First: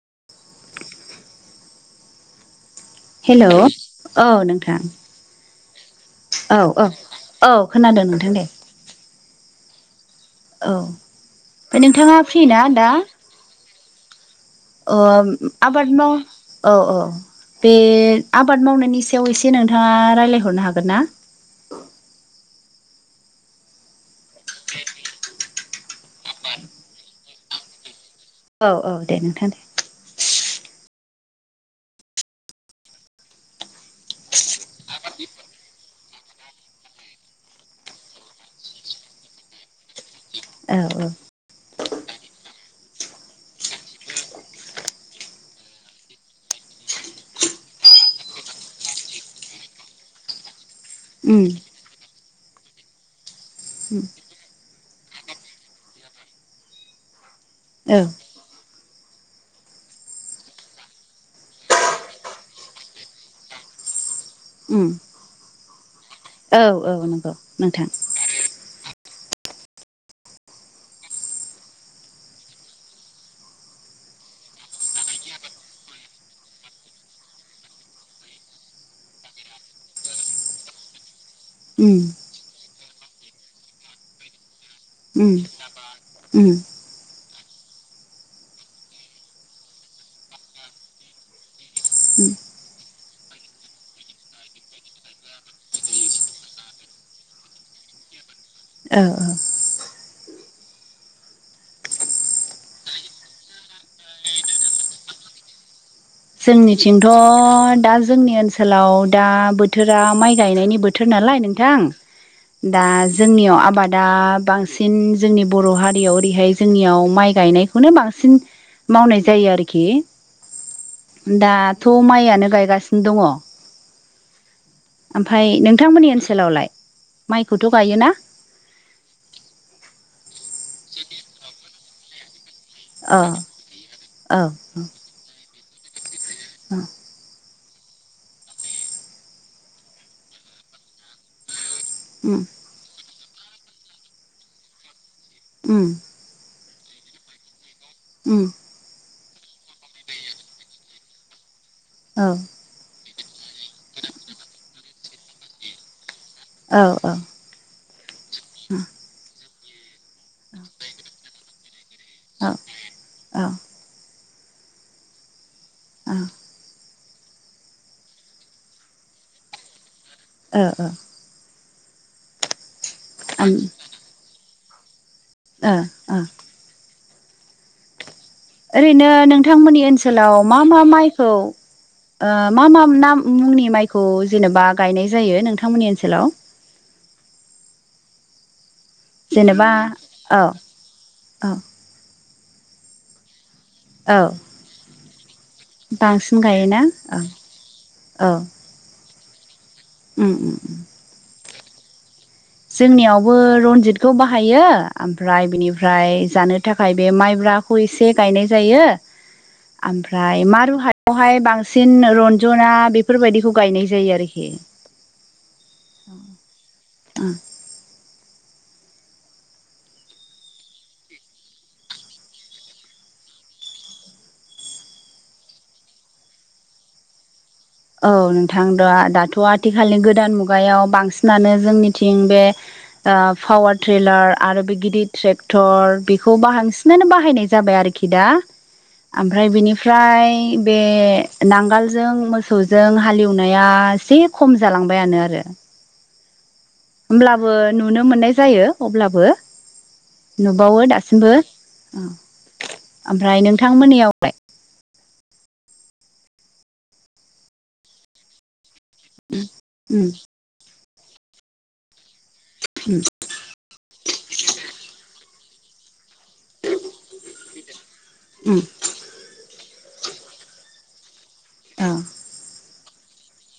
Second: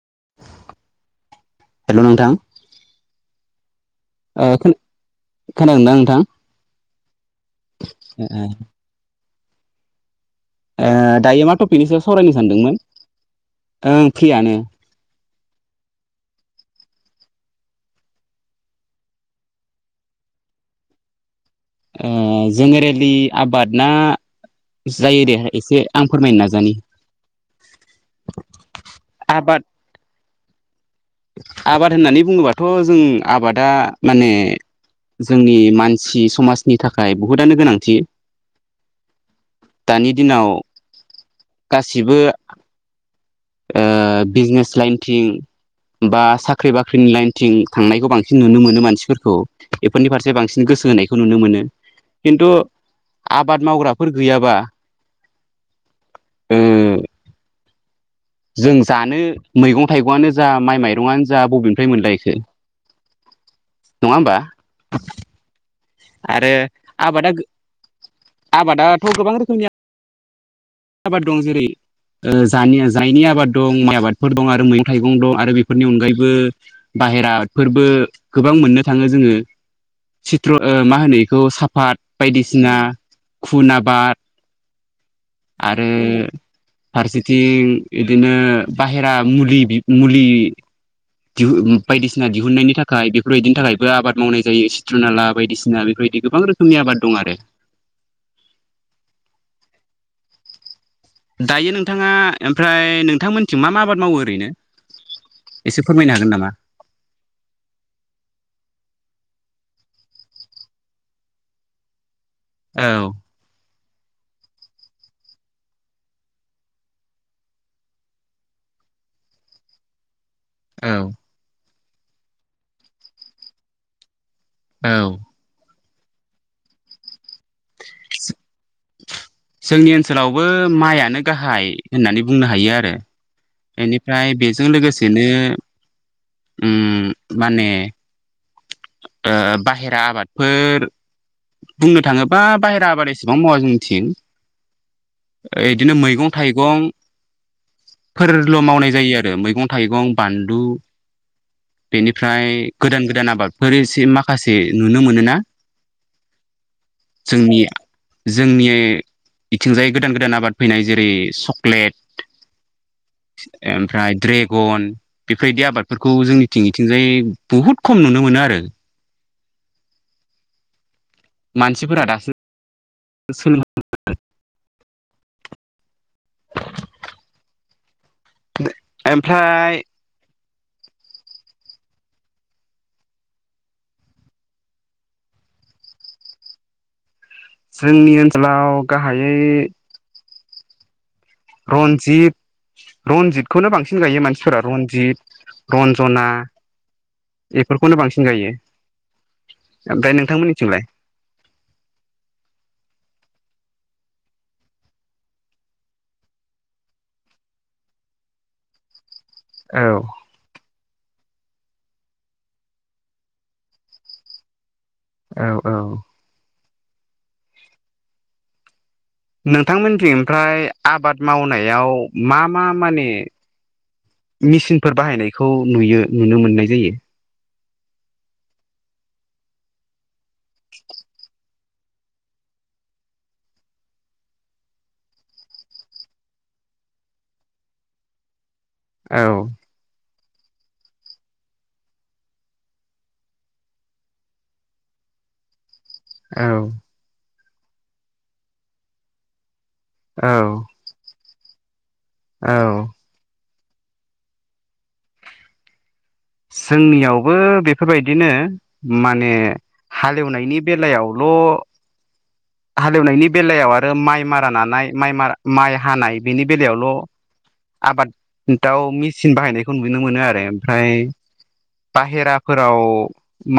[inaudible] हेल' नोंथां हेल' औ ओ नोंथां। खोनादोंना नोंथां? औ औ औ खोनादों नोंथां दे। औ ओमफ्राय ओ दायो मा टपिकनि सायाव नोंथाङा सावरायनो फ्रि सानदोंमोन? ओं फ्रियानो औ आबाद माव औ औ बे आबाद मावनायनि सायाव एसे नोंथाङा रायलायहरनो हागोन ना? ए जेनेरेलि आबादना जायो दे एसे आं फोरमायनो नाजानि। औ औ दे नोंथां आबाद दे। आबाद होननानै बुङोबाथ' जों आबादा माने जोंनि मानसि समाजनि थाखाय बहुतआनो गोनांथि। दानि दिनाव औ औ गासिबो ओ बिजनेस लाइनथिं बा साख्रि बाख्रिनि लाइनथिं थांनायखौ बांसिन नुनो मोनो मानसिफोरखौ बेफोरनि फारसे बांसिन गोसो सो होनायखौ नुनो उम मोनो खिन्थु आबाद उम मावग्राफोर गैयाबा ओ औ जों जानो मैगं थाइगंआनो जा माइ माइरंनो जा बबेनिफ्राय मोनलायखो नङा होनबा उम आरो औ नंगौ आबादा गो नोंथां आबादाथ' गोबां रोखोमनि आबाद दं जेरै ओ जानिआ जायनि आबाद दं माइ आबादफोर दं आरो मैगं थाइगं दं आरो बेफोरनि अनगायैबो बाहेराफोरबो गोबां मोननो थाङो जोङो सिथ्र' ओ मा होनो इखौ उम साफात बायदिसिना खुन आबाद। उम आरो उम उम फारसेथिं इदिनो बाहेरा मुलि बि मुलि दिहुन बायदिसिना दिहुननायनि थाखाय बेफोरबायदिनि थाखायबो आबाद मावनाय जायो सिथ्रनाला बायदिसिना बेफोर बायदि गोबां रोखोमनि आबाद दं आरो। [unintelligible] औ औ दायो नोंथाङा एमफ्राय नोंथांमोनथिं मा मा आबाद मावो ओरैनो? एसे फोरमायनो हागोन नामा जोंनिथिंथ' दा जोंनि ओनसोलाव दा बोथोरा माइ गायनायनि बोथोर नालाय नोंथां। दा औ जोंनियाव आबाद दा बांसिन जोंनि बर' हारियाव ओरैहाय जोंनियाव माइ गायनायखौनो बांसिन मावनाय जायो आरोखि औ दाथ' माइयानो गायगासिनो दङ'। औ ओमफाय नों थांमोननि ओनसोलावलाय माइखौथ' गायोना? जोंनि ओनसोलावबो माइआनो गाहाय होननानै बुंनो हायो आरो। औ एनिफ्राय औ बेजों लोगोसेनो औ उम माने ओ बाहेरा आबादफोर बुंनो उम थाङोबा बाहेरा आबाद एस सेबां मावा जोंनि थिं ओ उम इदिनो मैगं थाइगं उम फोरल' मावनाय जायो आरो मैगं थाइगं, बानलु औ बेनिफ्राय गोदान गोदान आबादफोर एसे माखासे नुनो मोनोना औ औ। जोंनि जोंनि इथिंजाय गोदान गोदान आबाद फैनाय जेरै चक्लेट औ औ गन बेफोरबायदि आबादफोरखौ ओ जोंनि थिं इथिंजाय बुहुत खम नुनो मोनो आरो। ओ ओ मानसिफोरा दासिम [unintelligible] ओ ओ ओरैनो ओमफ्राय नोंथांमोननि ओनसोलाव मा मा माइखौ ओ मा मा नाम मुंनि माइखौ जेनेबा गायनाय जायो नोंथांमोननि ओनसोलाव [unintelligible] जोंनि ओनसोलाव गाहायै जेनेबा औ औ रनजित-रनजितखौनो बांसिन औ गायो मानसिफोरा रनजित रन्जना बांसिन गायोना औ बेफोरखौनो औ बांसिन गायो। ओमफ्राय उम उम नोंथांमोननिथिंलाय? जोंनियावबो रनजितखौ बाहायो ओमफ्राय बिनिफ्राय जानो थाखाय बे माइब्रा बाखौ एसे गायनाय जायो। औ आमफ्राय मारुहाय आवहाय बांसिन रन्जना बेफोरबायदिखौ गायनाय जायो आरोखि। औ औ उम नोंथांमोननिथिंफ्राय आबाद मावनायाव मा मा माने? मिसिनफोर बाहायनायखौ नुयो नुनो मोननाय जायो औ नोंथां। दा दाथ' आथिखालनि गोदान मुगायाव बांसिनानो जोंनिथिं बे पावार ट्रेलार आरो बे गिदिर ट्रेक्टर बेखौ बांसिनानो बाहायनाय जाबाय आरोखि खिदा औ ओमफ्राय निफ्राय बे नांगालजों मो मोसौजों हालेवनाया एसे खम जालांबायानो आरो औ। अब्लाबो नुनो मोननाय जायो अब्लाबो औ नुबावो दासिमबो औ औ ओमफ्राय नोंथांमोननियावलाय? जोंनियावबो बेफोरबायदिनो माने उम हालेएवनायनि बेलायावल' हाल उम एवनायनि बेलायाव आरो माइ मारा नानाय माइ मारा माइ हानाय बेनि बेलायावल' उम आबादाव मेसिन बाहायनाय खौ नुनो मोनो आरो ओमफ्राय औ बाहेराफोराव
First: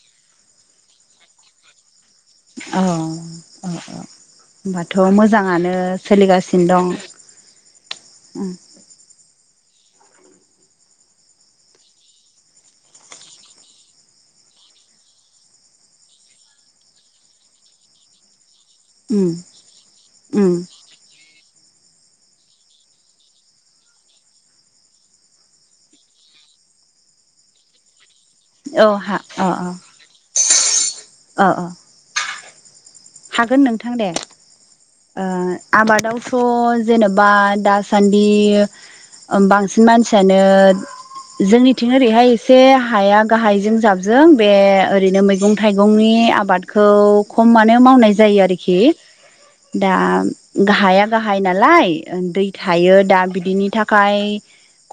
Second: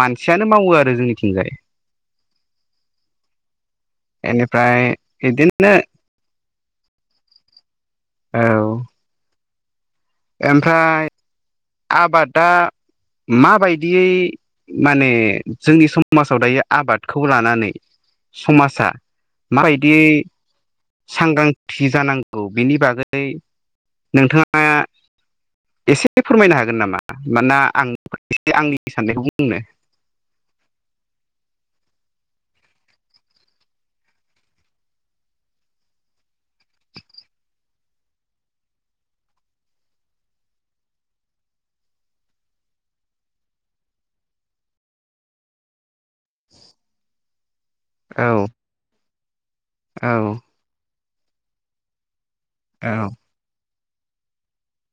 मानसियानो मावो आरो जोंनिथिंजाय औ-औ बेनिफ्राय होनबाथ' बिदिनो मोजाङानो सोलिगासिनो दं उम औ ओमफ्राय आबादा माबायदियै माने जोंनि समाजाव दायो आबादखौ लानानै समाजा उम माबायदि उम सांग्रांथि जानांगौ बेनि बागै नोंथाङा एसे फोरमायनो हागोन नामा मानोना आं एसे आंनि औ हा साननायखौ बुंनो अ-अ-अ-अ हागोन नोंथां दे ओ आबादावथ' जेनेबा दासान्दि बांसिन मानसियानो जोंनिथिं ओरैहाय एसे हाया गाहायजों जाबजों बे ओरैनो मैगं थाइगंनि आबादखौ खमानो मावनाय जायो औ आरोखि दा औ गाहाया गाहाय नालाय दै औ थायो दा बिदिनि थाखाय खाय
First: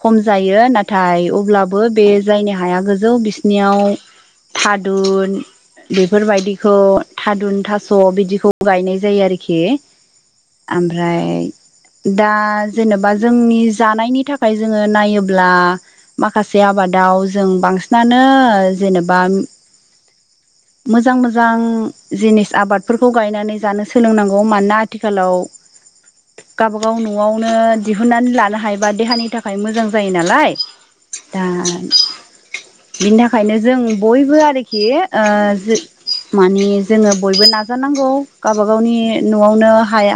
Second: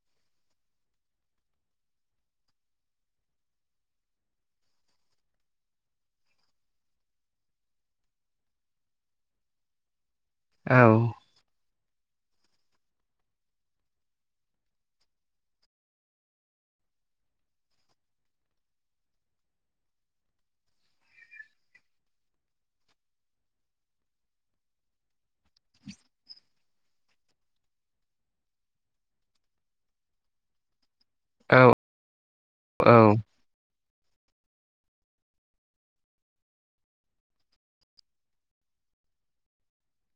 खम जायो नाथाय अब्लाबो बे जायनि हाया गोजौ बिसिनियाव थादुन बेफोरबायदिखौ थादुन थास' बिदिखौ गायनाय जायो आरोखि औ ओमफ्राय दा जेनेबा जोंनि जानायनि थाखाय जोङो नायोब्ला माखासे आबाद दाव जों बांसिनानो जेनेबा मोजां मोजां जिनिस आबादफोरखौ गायनानै जानो सोलोंनांगौ मानोना आथिखालाव गावबागाव न'आवनो दिहुनन्नानै लानो हायोबा देहानि थाखाय मोजां जायो नालाय दा औ औ ओं बिनि थाखायनो जों बयबो आरोखि ओ मानि जोङो बयबो नाजानांगौ गावबागावनि न'आवनो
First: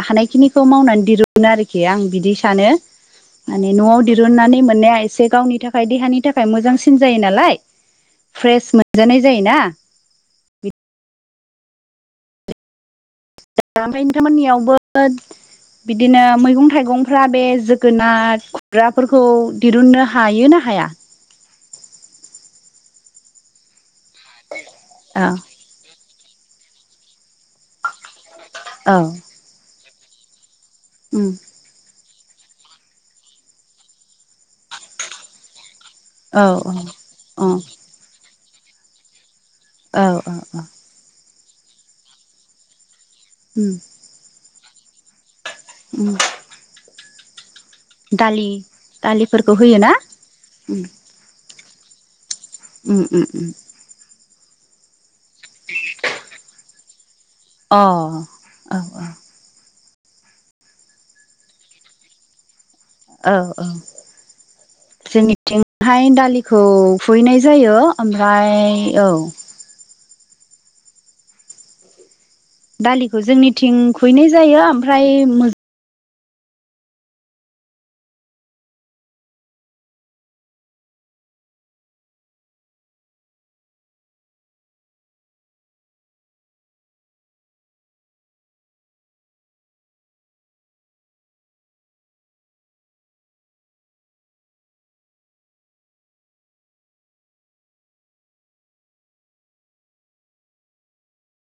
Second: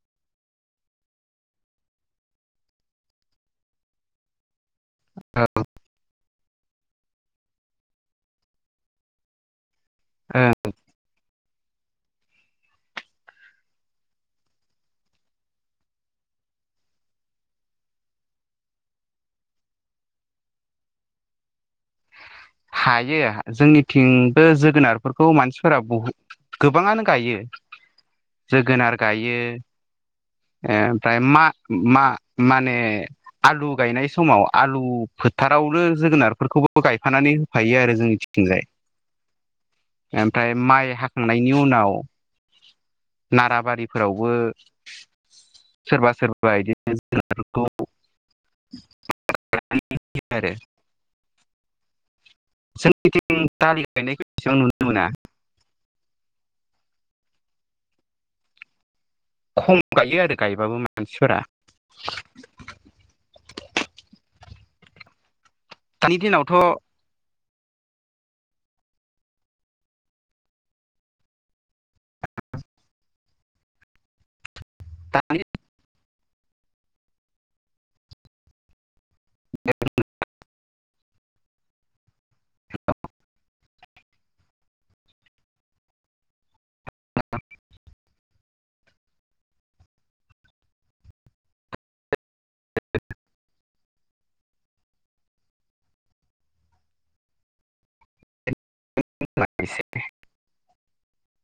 हानायखिनिखौ मावनानै दिरुनो आरोखि आं बिदि सानो माने न'आव दिरुननानै मोननाया एसे गावनि थाखाय देहानि थाखाय थाखाय मोजांसिन जायो नालाय फ्रेस मोनजानाय जायोना ओमफ्राय नोंथांमोननियावबो बिदिनो मैगं थाइगंफ्रा बे जोगोनार खुमब्राफोरखौ दिरुननो हायोना हाया हायो जोंनिथिंबो औ जोगोनारफोरखौ मानसिफोरा बहुद गोबाङानो गायो औ जोगोनार गायो ओ ओमफ्राय उम मा-मा माने आलु गायनाय समाव आलु फोथारावनो औ जोगोनारफोरखौबो गायफानानै औ औ होफायो आरो जोंनिथिंजाय औ औ ओमफ्राय माइ हाखांनायनि उनाव उम नाराबारिफोरावबो उम सोरबा सोरबा बिदिनो दालि दालिफोरखौ होयोना होयो आरो जोंनिथिं दालि गायनायखो [inaudible] अ औ औ खम गायो आरो गायबाबो मानसिफोरा औ-औ जोंनिथिंहाय दानि दालिखौ दिनावथ' फुहैनाय जायो ओमफ्राय औ। दालिखौ जोंनिथिं फुहैनाय जायो ओमफ्राय दानि मो बे [inaudible] ह [inaudible] [inaudible]